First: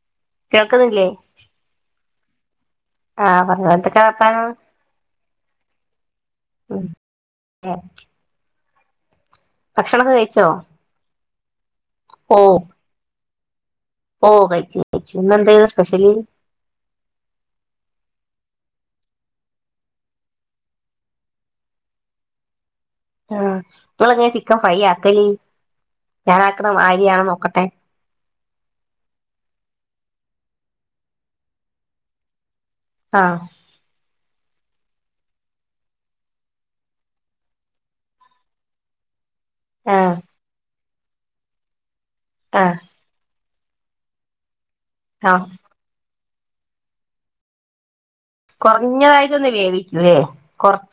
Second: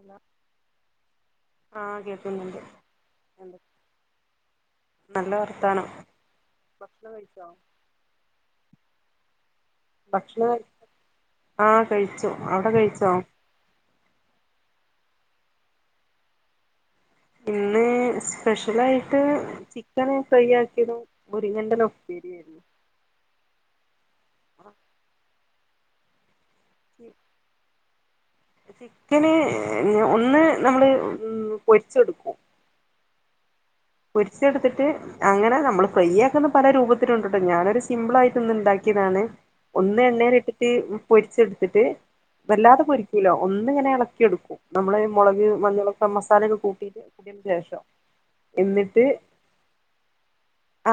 അല്ല കേൾക്കുന്നില്ലേ? ആഹ് എന്ത പർഞ്ഞൊ എന്തൊക്കാ വർത്താനം? നല്ല വർത്താനം. ഉം ഭക്ഷണം കഴിച്ചോ? ഏഹ് ഭക്ഷണൊക്കെ കഴിച്ചോ? ഭക്ഷണം ആഹ് കഴിച്ചു. അവിടെ കഴിച്ചോ? ഓഹ് കഴിച്ചു കഴിച്ചു. ഇന്നെന്തയ്നു സ്പെഷ്യല്? ഇന്ന് സ്പെഷ്യലായിട്ട് ചിക്കന് ഫ്രൈ ആക്കിയതും മുരിങ്ങന്റല ഉപ്പേരിയായിരുന്നു. ആഹ് ങ്ങളെങ്ങനെ ചിക്കൻ ഫ്രൈ ആക്കലി? ഞാനാക്കണ മാഇരിയാണൊ നോക്കട്ടെ. ചിക്കന് ഒന്ന് നമ്മള് ഉം പൊരിച്ചെടുക്കു ആഹ് പൊരിച്ചെടുത്തിട്ട് അങ്ങനെ നമ്മള് ഫ്രൈ ആക്കുന്ന പല രൂപത്തിലുണ്ട്ട്ടോ ഞാനൊരു സിമ്പിളായിട്ട്ന്ന് ണ്ടാക്കിയതാണ് ഒന്ന് ആഹ് എണ്ണേലിട്ടിട്ട് പൊരിച്ചെടുത്തിട്ട് ആഹ് വല്ലാതെ പൊരി ക്കൂല ഒന്ന്ങ്ങനെ എളക്ക്യെ ടുക്കും നമ്മള് ആഹ് മൊളക് മഞ്ഞളൊക്ക മസാലയൊക്കെ കൂട്ടിട്ട് [inaudible] ശേഷം. എന്നിട്ട് കൊറഞ്ഞതായിട്ടൊന്ന് വേവിക്കൂല്ലേ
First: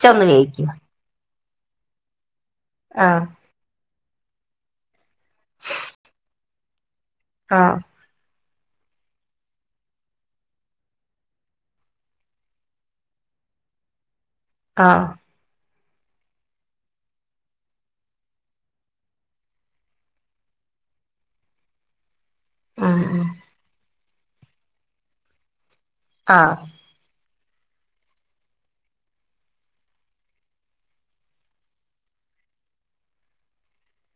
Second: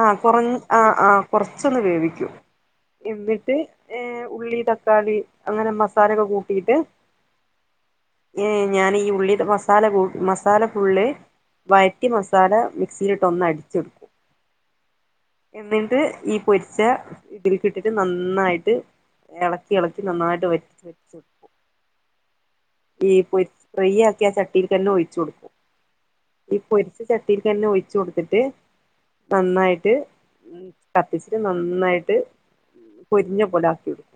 ആഹ് കൊറഞ് വേവിക്കും ആഹ് ആഹ് കൊറച്ചൊന്ന് വേവിക്കും ആഹ് എന്നിട്ട് ഏഹ് ഉള്ളി തക്കാളി അങ്ങനെ മസാലൊക്കെ കൂട്ടിട്ട് ആഹ് ഏഹ് ഞാനീ ഉള്ളി ത് മസാല കു മസാല ഫുള്ള് വയറ്റി മസ് സാല മിക്സിയിലിട്ടൊന്നടിച്ചെട്‌ക്കു ആഹ് എന്നിട്ട് ഈ പൊരിച്ച ഇഡ്ഡ്ലിക്ക്ട്ട്ട്ട് നന്നായിട്ട് എളക്കി എളക്കി നന്നായിട്ട് വറ്റിച്ച് വറ്റിച്ച് വെ ഉം ഈ ഉം പൊര് ഫ്രെയ് ആക്കിയ ആ ചട്ടിൽക്കെന്നെ ഒഴിച്ചു കൊടുക്കും ആഹ് ഈ പൊരി ച്ച ചട്ടിൽക്കെന്നെ ഒഴിച്ചു കൊടുത്തിട്ട് നന്നായിട്ട് ഉം കത്തിച്ചിട്ട് നന്നായിട്ട് പൊരിഞ്ഞ പോല ആക്കി ഇട്ക്കും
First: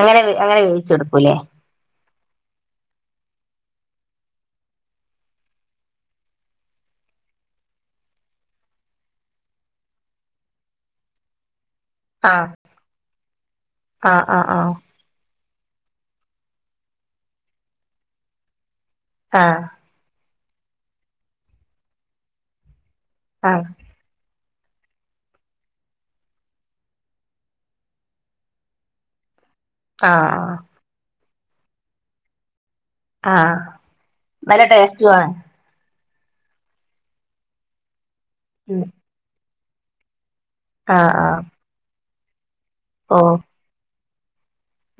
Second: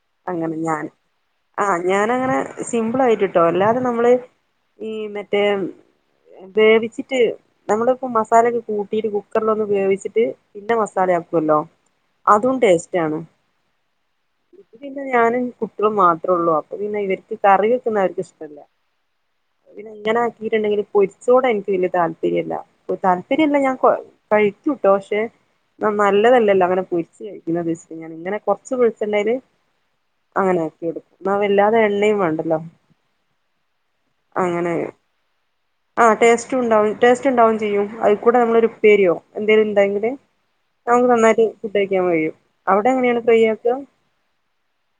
അങ്ങനെത് അങ്ങനെ വേവിച്ചെടുക്കൂല്ലേ ആഹ് ഞാനങ്ങനെ സിമ്പ്ളായിട്ട് ട്ടോ അല്ലാതെ നമ്മള് ഈ മറ്റേ വേവിച്ചിട്ട് നമ്മള്പ്പൊ മസാലൊക്കെ കൂട്ടിട്ട് കുക്കർലൊന്ന് വേവിച്ച്ട്ട് പിന്നെ മസാല ആക്കുവല്ലോ ആഹ് അതും ടേസ്റ്റ് ആണ് ആഹ് ആഹ് ഇൻക്ക് പിന്നെ ഞാനും കുട്ട്യേളും മാത്രം ഒള്ളൂ അപ്പ പിന്നെ ഇവരിക്ക് കറി വെക്കുന്ന ആരിക്കു ഇഷ്ടല്ല ആഹ് പിന്നെ ഇങ്ങനെ ആക്കിട്ട്ണ്ടെങ്കില് പൊരിച്ചോട് എനിക്ക് വല്യ താല്പര്യല്ല താല്പര്യല്ല ആഹ് ഞാൻ കൊ കഴിക്കുട്ടോ പക്ഷെ ന്ന നല്ലതല്ലല്ലോ അങ്ങനെ പൊരിച്ച് കഴിക്കുന്നത്ച്ച്ട്ട് ഞാന് ഇങ്ങനെ കൊർച്ച് വെളിച്ചെണ്ണേല് ആഹ് ആഹ് അങ്ങനെ ആക്കി എടുക്കും ന്നാ വല്ലാതെ എണ്ണി വാണ്ടല്ലോ ആഹ് നല്ല ടേസ്റ്റു ആണ് ആഹ് ടേസ്റ്റ് ഉണ്ടാവും ടേസ്റ്റ് ഇണ്ടാവും ചെയ്യും അയ്ക്കൂടെ നമ്മളൊരു ഉം ഉപ്പേരിയോ എന്തേലും ഇണ്ടെങ്കില് നമുക്ക് ആഹ് ആഹ് നന്നായിട്ട് ഫുഡ് കഴിക്കാൻ കഴിയും അവിടെ എങ്ങനെയാണ് ഫ്രൈ ആക്കാ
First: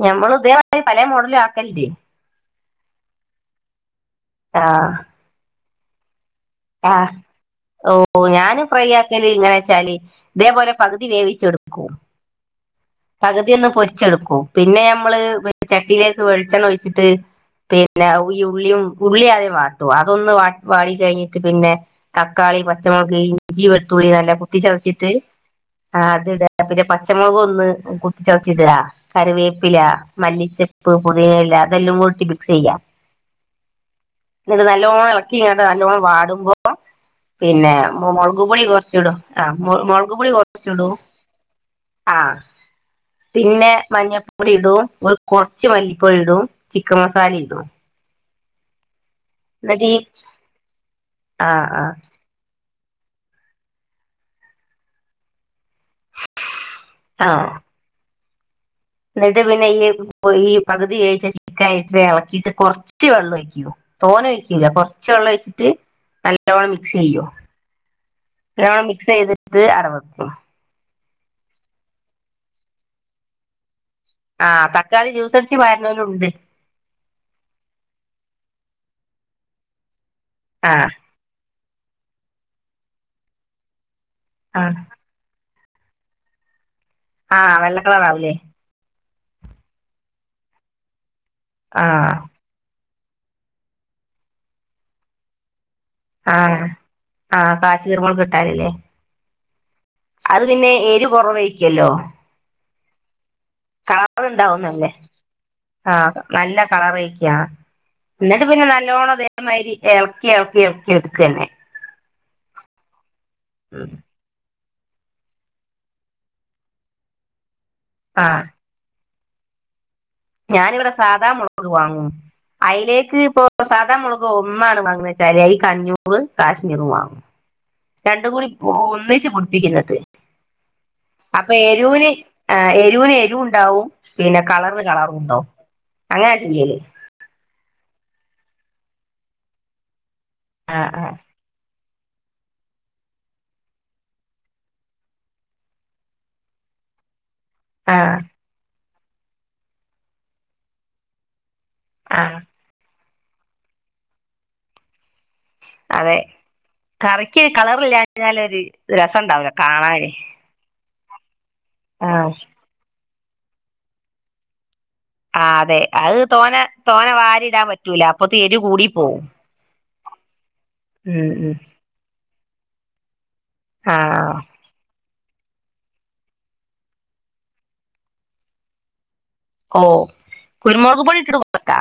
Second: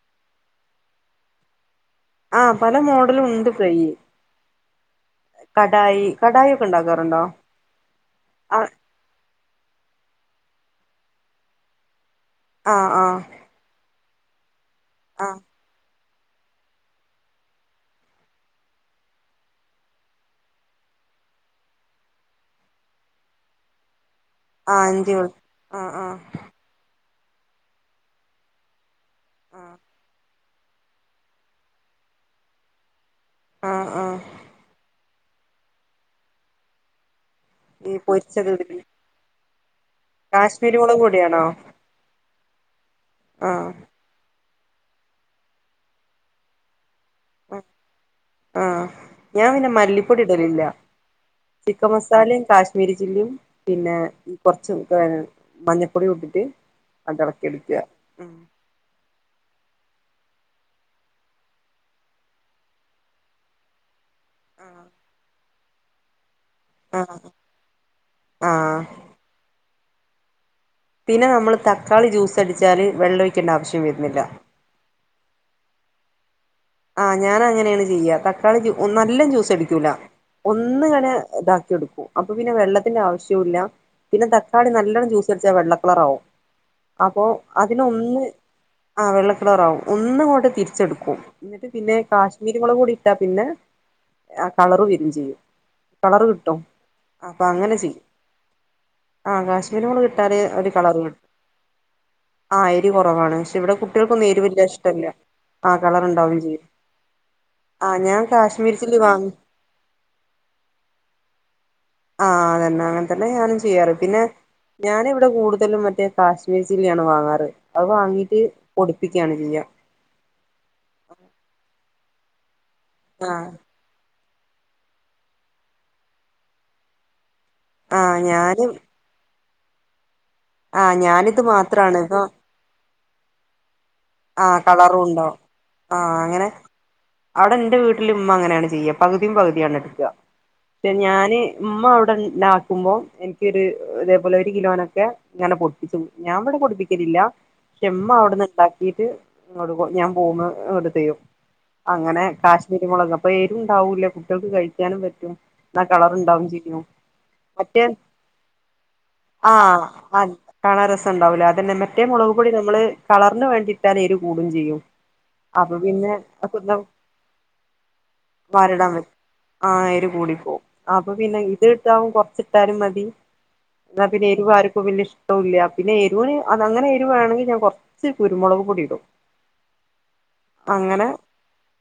ഞമ്മളു ഇതെമാതിരി പലേ മോഡൽലും ആക്കല്ണ്ട് ആഹ് പല മോഡലും ഉണ്ട് ഫ്രൈയില് ആഹ് കടായി കടായി ഒ ആഹ് ഓ ഞാന് ഫ്രൈയാ ക്കല് ഇങ്ങനെ വെച്ചാല് ഇതേപോലെ പകുതി വേവിച്ചെടുക്കും ആഹ് ആഹ് ആദ്യൊന്ന് പൊരിച്ചെടുക്കും പിന്നെ ഞമ്മള് ആഹ് പി ചട്ടീലേക്ക് വെളിച്ചെണ്ണ ഒഴിച്ചിട്ട് പിന്നെ ഈ ഉള്ളിയും ഉള്ളിആദ്യം വാട്ടും അതൊന്ന് വാ വാടി കെഴ്ഞ്ഞ്ട്ട് പിന്നെ തക്കാളി, പച്ചമുളക്, ഇഞ്ചി, വെളതുള്ളി നല്ല കുത്തി ചതച്ചിട്ട് ആഹ് അത് ഇടാ ന്നാ പിന്നെ പച്ചമുളക് ഒന്ന് കുത്തി ചതച്ചിടാ ആഹ് കറിവേപ്പിലാ, മല്ലിച്ചെപ് പ്പ് പുതിന ഇല ഇ തെല്ലാം കൂടി ഇട്ട് മിക്സ് ചെയ്യാ ആഹ് ആഹ് ന്നട്ട് ഇത് നല്ലോണം എളക്കിങ്ങാണ്ട് നല്ലോണം വാടുമ്പോ പിന്നെ ഈ മൊ പൊരിച്ചത് മൊളക്പൊളി ഇടില്ലേ കൊർച്ചിടും ആഹ് മൊ മൊളക്പൊടി കൊർച്ച് കാശ്മീരി ഇടും മുളക് പൊടിയാണോ ആഹ് പിന്നെ ആഹ് മഞ്ഞപ്പൊടി ഇടും ഒരു കൊർച്ച് മല്ലിപ്പൊടി ഇടും ചിക്കം മസാലി ആഹ് ഇടും ആഹ് ഞാൻ പിന്നെ എന്നിട്ട് ഈ മല്ലിപ്പൊടി ഇടല് ഇല്ല ആ ആ ചിക്കൻ മസാലും കാശ്മീ ശ്മീരി ചില്ലിം പിന്നെ കൊർച്ചു മഞ്ഞപ്പൊടിയു ഇട്ട്ട്ട് ആണ്ട് എളക്കി എട്ക്കാ ഉം ന്നട്ട് പിന്നെ അയ്ല് പൊ ഈ പക് തി വേവിച്ച ചിക്കന് അയ്ല്ട്ട് എളക്കീട്ട് കൊറച്ച് വെള്ളം ഒഴിക്ക്‌യു തോനെ ഒയിക്കൂല്ല കൊർച്ചെ വെള്ളം ഒഴ്ച്ച്ട്ട് നല്ലോണം മിക്സ് ചെയ്യും ആഹ് ആഹ് നല്ലോണം മിക്സ് ചെയ്തിട്ട് ആട വെക്കും പിന്നെ നമ്മള് തക്കാളി ജ്യൂസ് അടിച്ചാല് വെള്ളം ഒഴിക്കേണ്ട ആവശ്യം വെര്ന്ല്ല ആഹ് തക്കാളി ജ്യൂസ് അടിച്ച് പാര്നോലുണ്ട് ആഹ് ഞാൻ അങ്ങനേണ് ചെയ്യ തക്കാളി ജ്യൂ ഒന്ന് നല്ലം ജ്യൂസ് അടിക്കൂല ആ ഒന്ന് ഇങ്ങനെ താ ടുക്കു അപ്പ പിന്നെ വെള്ളത്തിന്റെ ആവശ്യോല്ല പിന്നെ ആ തക്കാളി നല്ലണം ജൂസ് ച വെള്ളക്കളറാവും അപോ ആ വെള്ള അതിലൊന്ന് കളറാവൂലേ ആഹ് വെള്ളകളറാവും ഒന്ന് പോയിട്ട് തിരിച്ചിട്ക്കും ന്ന്ട്ട് ആ പിന്നെ കാഷ് കരുമുളകൂടി ഇട്ടാ പിന്നെ കളർ വരും ചെയ്യും കളറ് ആ കിട്ടും ആ അപ്പൊ അങ്ങനെ ചെയ് കാശ്മീർ മുളക് ഇട്ടാലല്ലേ ആഹ് കാശ്മീരി മൊളകിട്ടാല് അത് ഒരു പിന്നെ കളറ് എരിവ് കിട്ടു കുറവയ്ക്കല്ലോ ആഹ് എരി കുറവാണ് ഇവിടെ കളർ കുട്ടികൾക്കൊന്നും എരിവ് വല്യ ഉണ്ടാവുന്നല്ലേ ഇഷ്ടല്ല ആഹ് ആ കളർണ്ട് നല്ല കളർ ഒഴിക്കുക ആഹ് ഞാൻ കാശ്മീരി ചില്ലിവാങ്ങി ഇമ്മാരി എളക്കി എളക്കി എളക്കി ഇഡ്ക്കന്നേ ആഹ് അതന്നെ അങ്ങനത്തന്നെ ഞാനും ഉം. ചെയ്യാറ് പിന്നെ ഞാനിവിടെ കൂടുതലും മറ്റേ കാശ്മീർ ചില്ലിയാണ് വാങ്ങാറ് അത് ആ വാങ്ങീട്ട് പൊടിപ്പിക്കാണ് ചെയ്യാ ഞാനിവിടെ സാദാ മുളക് വാങ്ങും അയ്ലേക്ക് ഇപ്പൊ ആഹ് സദാമുളക് ഒന്നാണ് വാങ്ങുന്നത് വെച്ചാല് ഈ അതിക്ക് അഞ്ഞൂർ കാശ്മീറും വാങ്ങും പ ആഹ് രണ്ടും കൂടി ഞാനും ഒന്നിച്ച് പടിപ്പിക്കുന്നത് ആഹ് ഞാനിത് അപ്പൊ മാത്രാണ് എരൂന് ഇപ്പൊ ആഹ് എരുന് എരുണ്ടാവും പിന്നെ ആഹ് കളറിന് കളറും ഉണ്ടാവും കളറുംണ്ടാവും അങ്ങനെ ചെയ്യല് അവിടെ എന്റെ വീട്ടില് ഇമ്മ അങ്ങനെയാണ് ചെയ്യ പകുതിയും പകുതിയാണ് എടുക്ക ആ പക്ഷെ ആ ഞാന് ഉമ്മ അവിടെ ഉണ്ടാക്കുമ്പോ എനിക്കൊരു ഇതേപോലെ ഒരു കിലോനൊക്കെ ഇങ്ങനെ പൊട്ടിച്ചു ഞാൻ ഇവിടെ പൊടിപ്പിക്കലില്ല ആ ക്ഷമ്മ അവിടുന്ന് ഉണ്ടാക്കീട്ട് ഞാൻ പോന്ന് ഇങ്ങട്ട് തരും അങ്ങനെ ആ കാഷ രുമുളക് അപ്പൊ എരുണ്ടാവൂല കുട്ടികൾക്ക് കഴിക്കാനും പറ്റും എന്ന അതെ കളർണ്ടാവും ചെയോ കറിക്ക് മറ്റേ കളറില്ലാഞ്ഞാൽ ഒരു രസം ഉണ്ടാവൂല ആഹ് കാണാന് ആഹ് കാണാ രസംണ്ടാവില്ല അതന്നെ മറ്റേ മുളക് ആഹ് പൊടി നമ്മള് കളറിന് വേണ്ടിയിട്ടാല എര് കൂടും ചെയ്യും ആഹ് അപ്പൊ അതെ പിന്നെ അത് തോന തോന വാരിടാൻ പറ്റൂല അപ്പൊ തേരു കൂടി വാരിടാൻ പറ്റും പോവും ആഹ് എരു കൂടി പോകും അപ്പൊ ഉം പിന്നെ ഉം ഇത് ഇ കുറച്ചിട്ടാലും മതി എന്നാ പിന്നെ ആഹ് എരു ആർക്കും വല്ല്യ ഇഷ് ഇല്ല പിന്നെ എരിവിന് അത് അങ്ങനെ എരുവയാണെങ്കിൽ ഞാൻ കുറച്ച് കുരുമുളക് പൊടി ഇടും ഓഹ് കുരുമുളക് അങ്ങനെ പൊടി ഇട്ടിട്ട പോട്ടാ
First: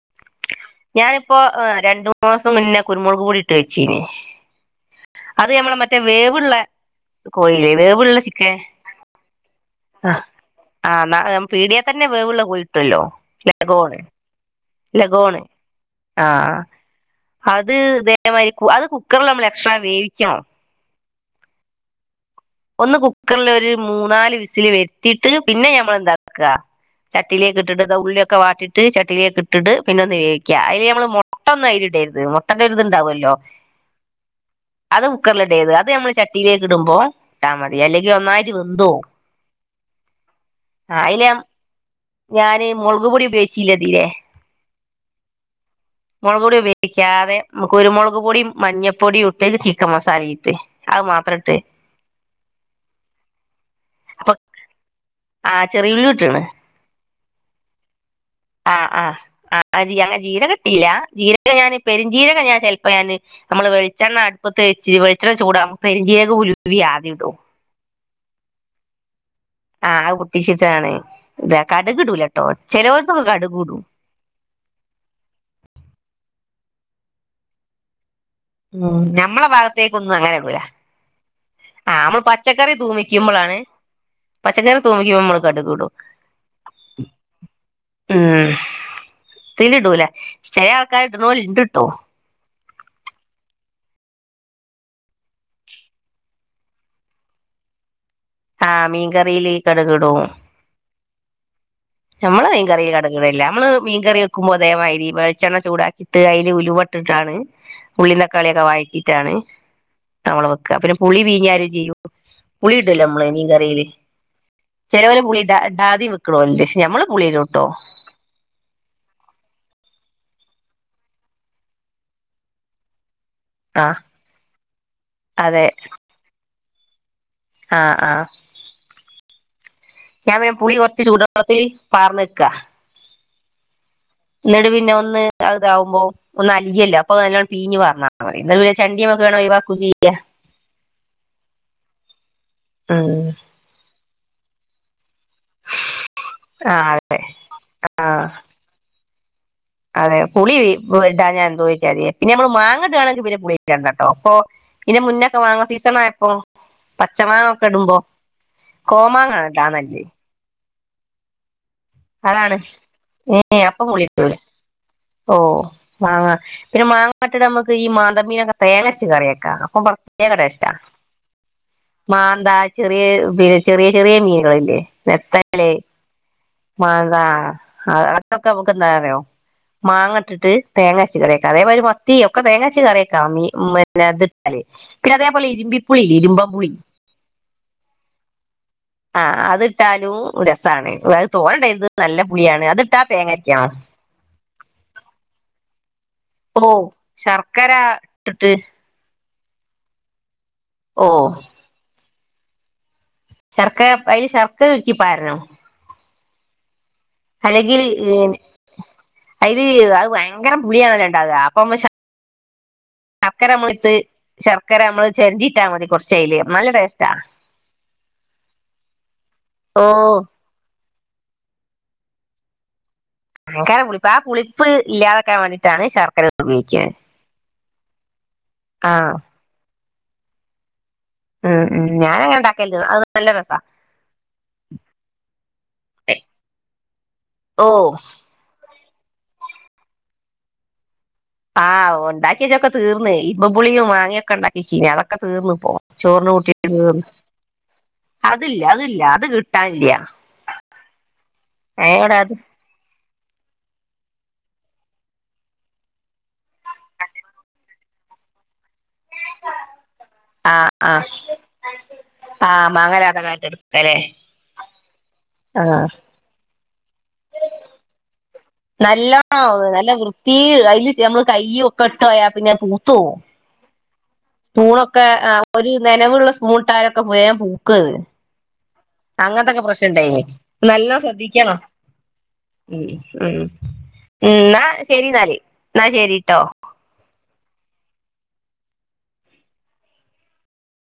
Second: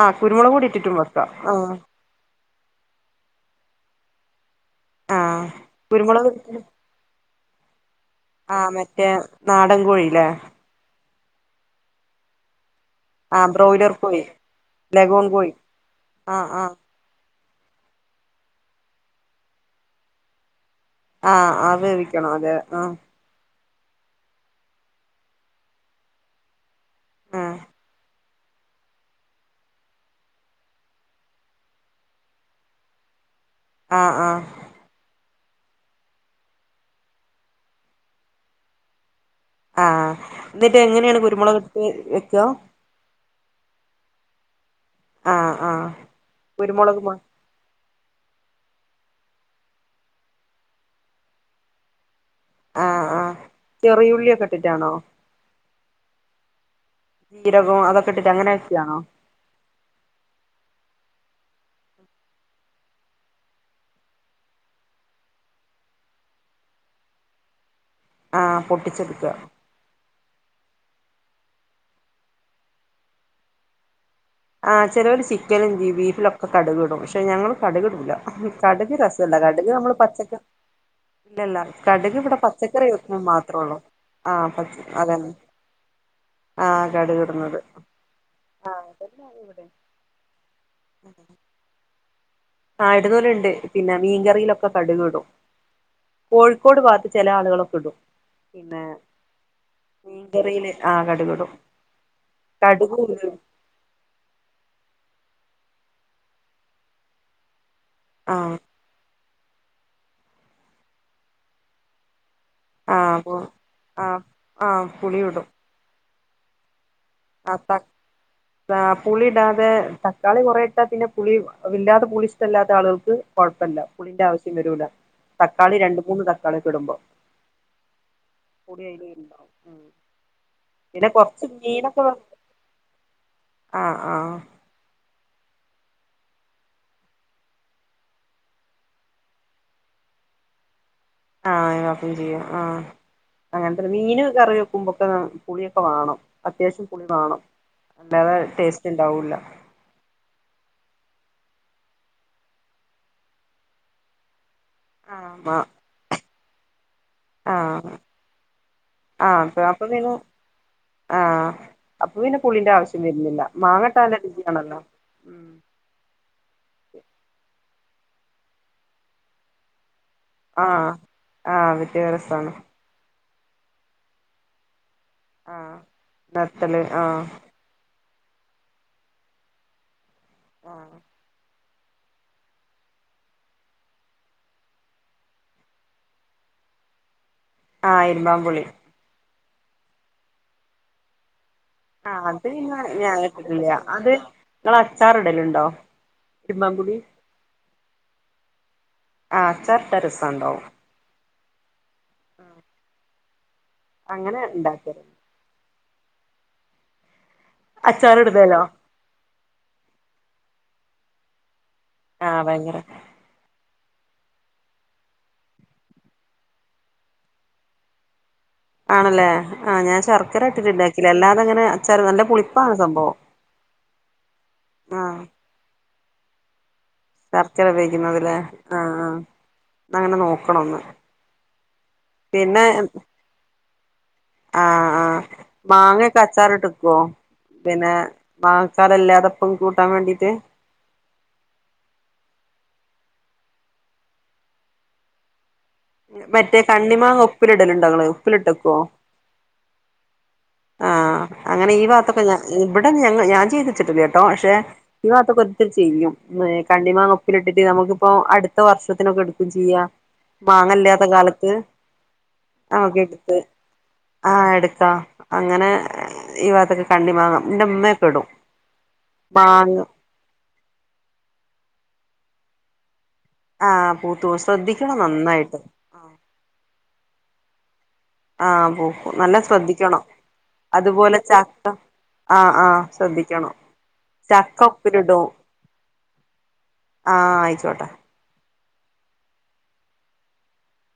ആഹ് കുരുമുളക് കൂടി ഇട്ടിട്ടും വെക്കാം ആഹ് മാസം പിന്നെ കുരുമുളക് പൂടി ഇട്ട് വെച്ചീന് ആഹ് അത് ഞമ്മളെ മറ്റേ കുരുമുളക് വേവുള്ള കോഴില്ലേ വേവിള്ള ചിക്കൻ ആഹ് മറ്റേ നാടൻ കോഴിയില്ലേ ആഹ് ആഹ് പീടിയ തന്നെ വേവള്ള കൊയിട്ടല്ലോ ആഹ് ബ്രോയിലർ ലഗോണ് കോഴി ലഗോൺ ലഗോണ് കോഴി ആഹ് ആഹ് അത് ഇതേ മയിരി അത് കുക്കറിൽ നമ്മൾ എക്സ്ട്രാ വേവിക്കണം ആഹ് വേവിക്കണം അതെ ആഹ് ഒന്ന് കുക്കറൽ ഒരു മൂന്നാല് വിസില് വരുത്തിയിട്ട് പിന്നെ ഞമ്മൾ എന്താ ക്കാ ആഹ് ചട്ടിലേക്ക് ഇട്ട്ത് ഉള്ളിയൊക്കെ വാട്ടിട്ട് ഇട്ട് ചട്ടിലേക്ക് ഇട്ട്ട്ട് പിന്ന ഒന്ന് വേവിക്ക അയ്ല് നമ്മള് മുട്ട ഒന്നും അയിരി ഇടരുത് മുട്ടന്റെ ഒരിത് ഇണ്ടാവുല്ലോ ആഹ് ആഹ് അത് കുക്കറിലുടേത് അത് നമ്മള് ചട്ടിലേക്ക് ഇടുമ്പോ കട്ടാ മതി അല്ലെങ്കിൽ ഒന്നായിട്ട് വെന്തോവും ആഹ് എന്നിട്ട് എങ്ങനെയാണ് കുരുമുളക് എടുത്ത് വെക്കോ മുളക്പൊടി ഉപയോഗിച്ചില്ലതില്ലേ ആഹ് ആഹ് മുളക്പൊടി കുരുമുളക് മ ഉപയോഗിക്കാതെ നമുക്ക് കുരുമുളക് പൊടിയും മഞ്ഞപ്പൊടിയും ഇട്ട് ചിക്കൻ മസാല ഇട്ട് അത് മാത്രം ഇട്ട് ആഹ് ആഹ് അപ്പൊ ചെറിയുള്ളിയൊക്കെ ഇട്ടിട്ടാണോ ആ ചെറിയുള്ളിട്ട്ണ്. ജീരകവും അതോക്കെ ഇട്ടിട്ട് അങ്ങനെ ചെയണോ. അതെ അങ്ങനെ ജീരകം ഇട്ടീല്ല ജീരകം ഞാന് പെരുംജീരകം ഞാൻ ചെൽപ്പോ ഞാന്. നമ്മള് വെളിച്ചെണ്ണ അടുപ്പത്ത് വെച്ച് വെളിച്ചെണ്ണ ചൂടാവുമ്പോ പെരുംജീരകോം ഉലുവേം ആദ്യം ഇടും. ആ പൊട്ടിച്ചെടുക്ക. ആഹ് പൊട്ടിച്ചിട്ടാണ് ഇ കടക് ഇടൂലട്ടോ ചിലവർത്തൊക്കെ കടക് ഇടും. ആഹ്, ചെലോര് ചിക്കനും വി ബീഫിലൊക്കെ കടുകിടും, ക്ഷെ ഞങ്ങള് കടുകിടൂല. കട്ക് ഉം രസല്ല, നമ്മളെ കട്ക് നമ്മള് ഭാഗത്തേക്കൊന്നും പച്ചക്ക അങ്ങനെ ഇടൂല ല്ലല്ല ആ കട്ക് നമ്മൾ ഇവടെ പച്ചക്കറി വെക്കുമ്പോ തൂമിക്കുമ്പോഴാണ് മാത്രേള്ളൂ. പച്ചക്കറി തൂമിക്കുമ്പോമ്മള് കടുകിടും. ആഹ്, കട്കിട്ന്നത്. ഉം തിലിടൂല, ചെലയ് ആൾക്കാര്ട്ണോല്ണ്ട്ട്ടോ. ആ ഇട്ണോല്ണ്ട്. പിന്നെ, മീൻകറീലൊക്കെ കട്കിടും. കോഴിക്കോട് ഭാത്ത് ചെല ആളുകളൊക്കടും. ആ പിന്നെ, മീൻകറിയില് കടുക് ഇടും മീൻകറീല് ആ കട്കുടും. ഞമ്മള് മീൻകറീലട്കിടലില്ല. മ്മള് മീൻകറി. ക്കുമ്പൊതേമാരി, വെഴ്ച്ചെണ്ണ ചൂടാക്കിട്ട്, അയ്ല് ഉലുവട്ട്ട്ടാണ്, ഉള്ളീം ആ തക്കാളിയൊക്കെ വയ്റ്റി. റ്റാണ് നമ്മള് വെക്ക. പിന്നെ, പുളി പീഞ്ഞാരും ചെയ്യും. ആ പുളിടല്ലൊമ്മള് അപ്പൊ മീൻകറീല്, ആ ആ ചെലോല് പുളിയിടും പുളിടാ ഡാധിം വെക്ക്‌ണോല്ണ്ട് ക്ഷെ ഞമ്മള് പു ആപ ടാ, പുളിടാതെ തക്കാളി കൊറെട്ടാ പിന്നെ, പുളി, ല്ലാതെ പുളിഷ്ടല്ലാത്ത ആളുകൾക്ക്. കൊഴപ്പല്ല, ആഹ് പുളിന്റാവശ്യം വരൂല, അതെ തക്കാളി രണ്ട്മൂന്ന് തക്കാളിയൊക്കെടുമ്പോ. ആഹ്, ആഹ്! ഉം ഞാ പിന്നെ പുളി കൊർച്ച് പിന്നെ കൊറച്ച് ചുടുവെള്ളത്തില് പാർന്ന്ക്ക- ആഹ്, ആഹ്! ന്ന്ട്, പിന്നെ, ഒന്ന് അഹ്താവുമ്പോ! ഒന്നലിയല്ലൊ, അപ്പഅഹ്നല്ലൊ പീഞ്ഞ് പാർന്നാമതി, ന്നാ പിന്നെ ചണ്ടിമ്മക്കങ്ങട്ട് ഒയിവാക്കും ചെയ്യ. ആഹ് ഒയിവാക്കും ചെയ്യാ, ആഹ്. ഉം അങ്ങനത്തന്നെ, മീന് കറി വെക്കുമ്പൊക്കെ പുളിയൊക്കെ വാണം. അത്യാവശ്യം ആഹ് പുളി വാണം, അല്ലാതെ ടേസ്റ്റുണ്ടാവൂല. അതെ, പുളി ഇടാഞ്ഞാ എന്തോരുജാതിയ പിന്നെ ഞമ്മള് മാങ്ങടാണെങ്കി പിന്നെ പുളി ഇടണ്ടട്ടോ. പൊ ഇയിനെ മുന്നൊക്കെ മാ മാങ്ങ സീസ ണായപ്പോ. ആഹ് പച്ചമാങ്ങക്കെടുമ്പോ, ആഹ് അപ്പ അപ്പൊ കോമാങ്ങെടാനല്ലെ. പിന്നെ ആഹ്, അപ്പൊപിന്നെ അതാണ് പുളിന്റെ ആവശ്യം വര്ന്നില്ല മാങ്ങട്ടാലല്ല രുചിയാണല്ലോ. ഉം ഓഹ് മാങ്ങ, പിന്നെ മാങ്ങാട്ട്ട് മ്മക്ക് ഈ മാന്തമീനൊക്കെ തേങ്ങര്ച്ച് കറിയെക്കാ. ഏകദേഷ്ടാ ആഹ് ആഹ് മറ്റേ രസാണ് മാന്താ ചെറിയേ പിന്നെ, ചെറിയ, ചെറിയ മീന്കള്കല്ലേ വെത്തല്. ആഹ് നത്തല് വാന്ത ആഹ് അ ക്കെമ്മക്കെന്താറിയോ? മാങ്ങട്ടിട്ട് ആഹ് തേങ്ങര്ച്ച് കറിയെക്ക അതേമാരി പൊ തീ ഒക്കെ തേങ്ങച്ച് കറിയെക്കാം മീ മെ ന്നെ ഇതിട്ടാലേ! പിന്നെ, അതേപോലെ ഇരുമ്പിപ്പുളില്ലേ ഇരുമ്പംപുളി. ആഹ് ഇരുമ്പംപുളി. ആഹ് അത്ട്ടാലും രസാണ്. അത് തോനടര്ത്. ആ അത് ന്നെ ഞാട്ടിട്ടില്ല. അത് ങ്ങള് അച്ചാറ്ടലുണ്ടോ? ഓ ശർക്കര ട്ടിട്ട്. ആഹ്, അച്ചാറ്ട്ടാ രസണ്ടാവും. ഓഹ് ആഹ് ശർക്കര അയ്ല് ശർക്കരരുക്കിപ്പാരണോ? അല്ലെങ്കിൽ, ഹ് അച്ചാറ് ഇടുന്നേലോ അയ്ല് അഹ് ഭയങ്കര പുളിയാണല്ലൊണ്ടാകാ അപ്പൊമ്മ ശ ആഹ് ഭയങ്കര അക്കരമ്മത്ത്, ശർക്കരമ്മള് ചെരന്റിട്ടാ മതി കുറച്ചയ്ല് നല്ല ടേസ്റ്റാ. [inaudible] ആണല്ലേ ആഹ് ഓ ഞാൻ ശർക്കരട്ടിട്ട് ഇണ്ടാക്കില്ല. അല്ലാതെങ്ങനെ, അച്ചാറ് നല്ല പുളിപ്പാണ് സംഭവം. ഭയങ്കര പുളിപ്പാ, ആ പുളിപ്പ് ആഹ് ഇല്ലാതാക്കാൻ വേണ്ടിയിട്ടാണ് ശർക്കരട്ട്പയോഗിക്കുന്നത്. ശർക്കര ഉപയോഗിക്കുന്നതില്ലേ, ആഹ് ആഹ് ന്നാ അങ്ങനെ നോക്കണം ന്ന് ഉം ഉം ഞാനങ്ങനെ ഉണ്ടാക്കല് അത് നല്ല രസ ആഹ് ആഹ് മാങ്ങൊക്കെ അച്ചാർ ഇട്ട് വെക്കുവോ ഓ പിന്നെ മാങ്ങാഅച്ചാർ എല്ലാതെപ്പം കൂട്ടാൻ വേണ്ടീട്ട് ആഹ് ഉണ്ടാക്കിയേച്ചതക്കെ തീർന്ന് ഇലിമ്പൻ പുളിയും മാങ്ങയൊക്കെ ഉണ്ടാക്കിവെച്ചീനി അതൊക്ക തീർന്ന് ഇപ്പൊ ചോറിന് കൂട്ടി മറ്റേ തീർന്ന് കണ്ണിമാങ്ങ ഉപ്പിലിടലുണ്ടോ ഇങ്ങള് അതില്ല ഉപ്പിലിട്ടക്കുവോ അതില്ല അത് കിട്ടാനില്ല ആഹ് അങ്ങനെ ഈ ഞങ്ങടെ ഭാത്തൊക്കെ അത് ഞ ഇവിടെ ഞ ഞാൻ ചെയ്തിച്ചിട്ടിട്ടില്ല കേട്ടോ പക്ഷെ ഈ ഭാഗത്തൊക്കെ ഓരോരുത്തര് ചെയ്യും ഏ കണ്ണിമാങ്ങ ഉപ്പിലിട്ടിട്ട് നമുക്കിപ്പ അടു ത്ത വർഷത്തിനൊക്കെ എടുക്കും ചെയ്യാ ആഹ് മാങ്ങല്ലാത്ത ആഹ് കാലത്ത് ആഹ് നമുക്ക് മാങ്ങലാത്ത എടുത്ത് കാലത്ത് എടുക്കല്ലേ ആഹ് എടുക്കാ അങ്ങനെ ആഹ് ഈ ഭാഗത്തൊക്കെ കണ്ണി മാങ്ങാ ഇന്റുമ്മയൊക്കെടും നല്ല നല്ല വൃത്തി അതില് നമ്മള് കൈയും ഒക്കെ ഇട്ടോയാ പിന്നെ പൂത്ത് പോകും ആഹ് പൂത്തൂപോകും ശ്രദ്ധിക്കണം നന്നായിട്ട് ഒരു നനവുള്ള സ്പൂണട്ടാരൊക്കെ വേഗം പൂക്കത് ആഹ് പൂക്കും നല്ല അങ്ങനത്തൊക്കെ ശ്രദ്ധിക്കണം പ്രശ്നംണ്ടായിന് നല്ല അതുപോലെ ശ്രദ്ധിക്കണം ചക്ക ആഹ് ആഹ് ഉം ശ്രദ്ധിക്കണം ചക്ക എന്നാ ശരി ഉപ്പിലിടും എന്നാല് എന്നാ ശരിട്ടോ ആഹ് അയിച്ചോട്ടെ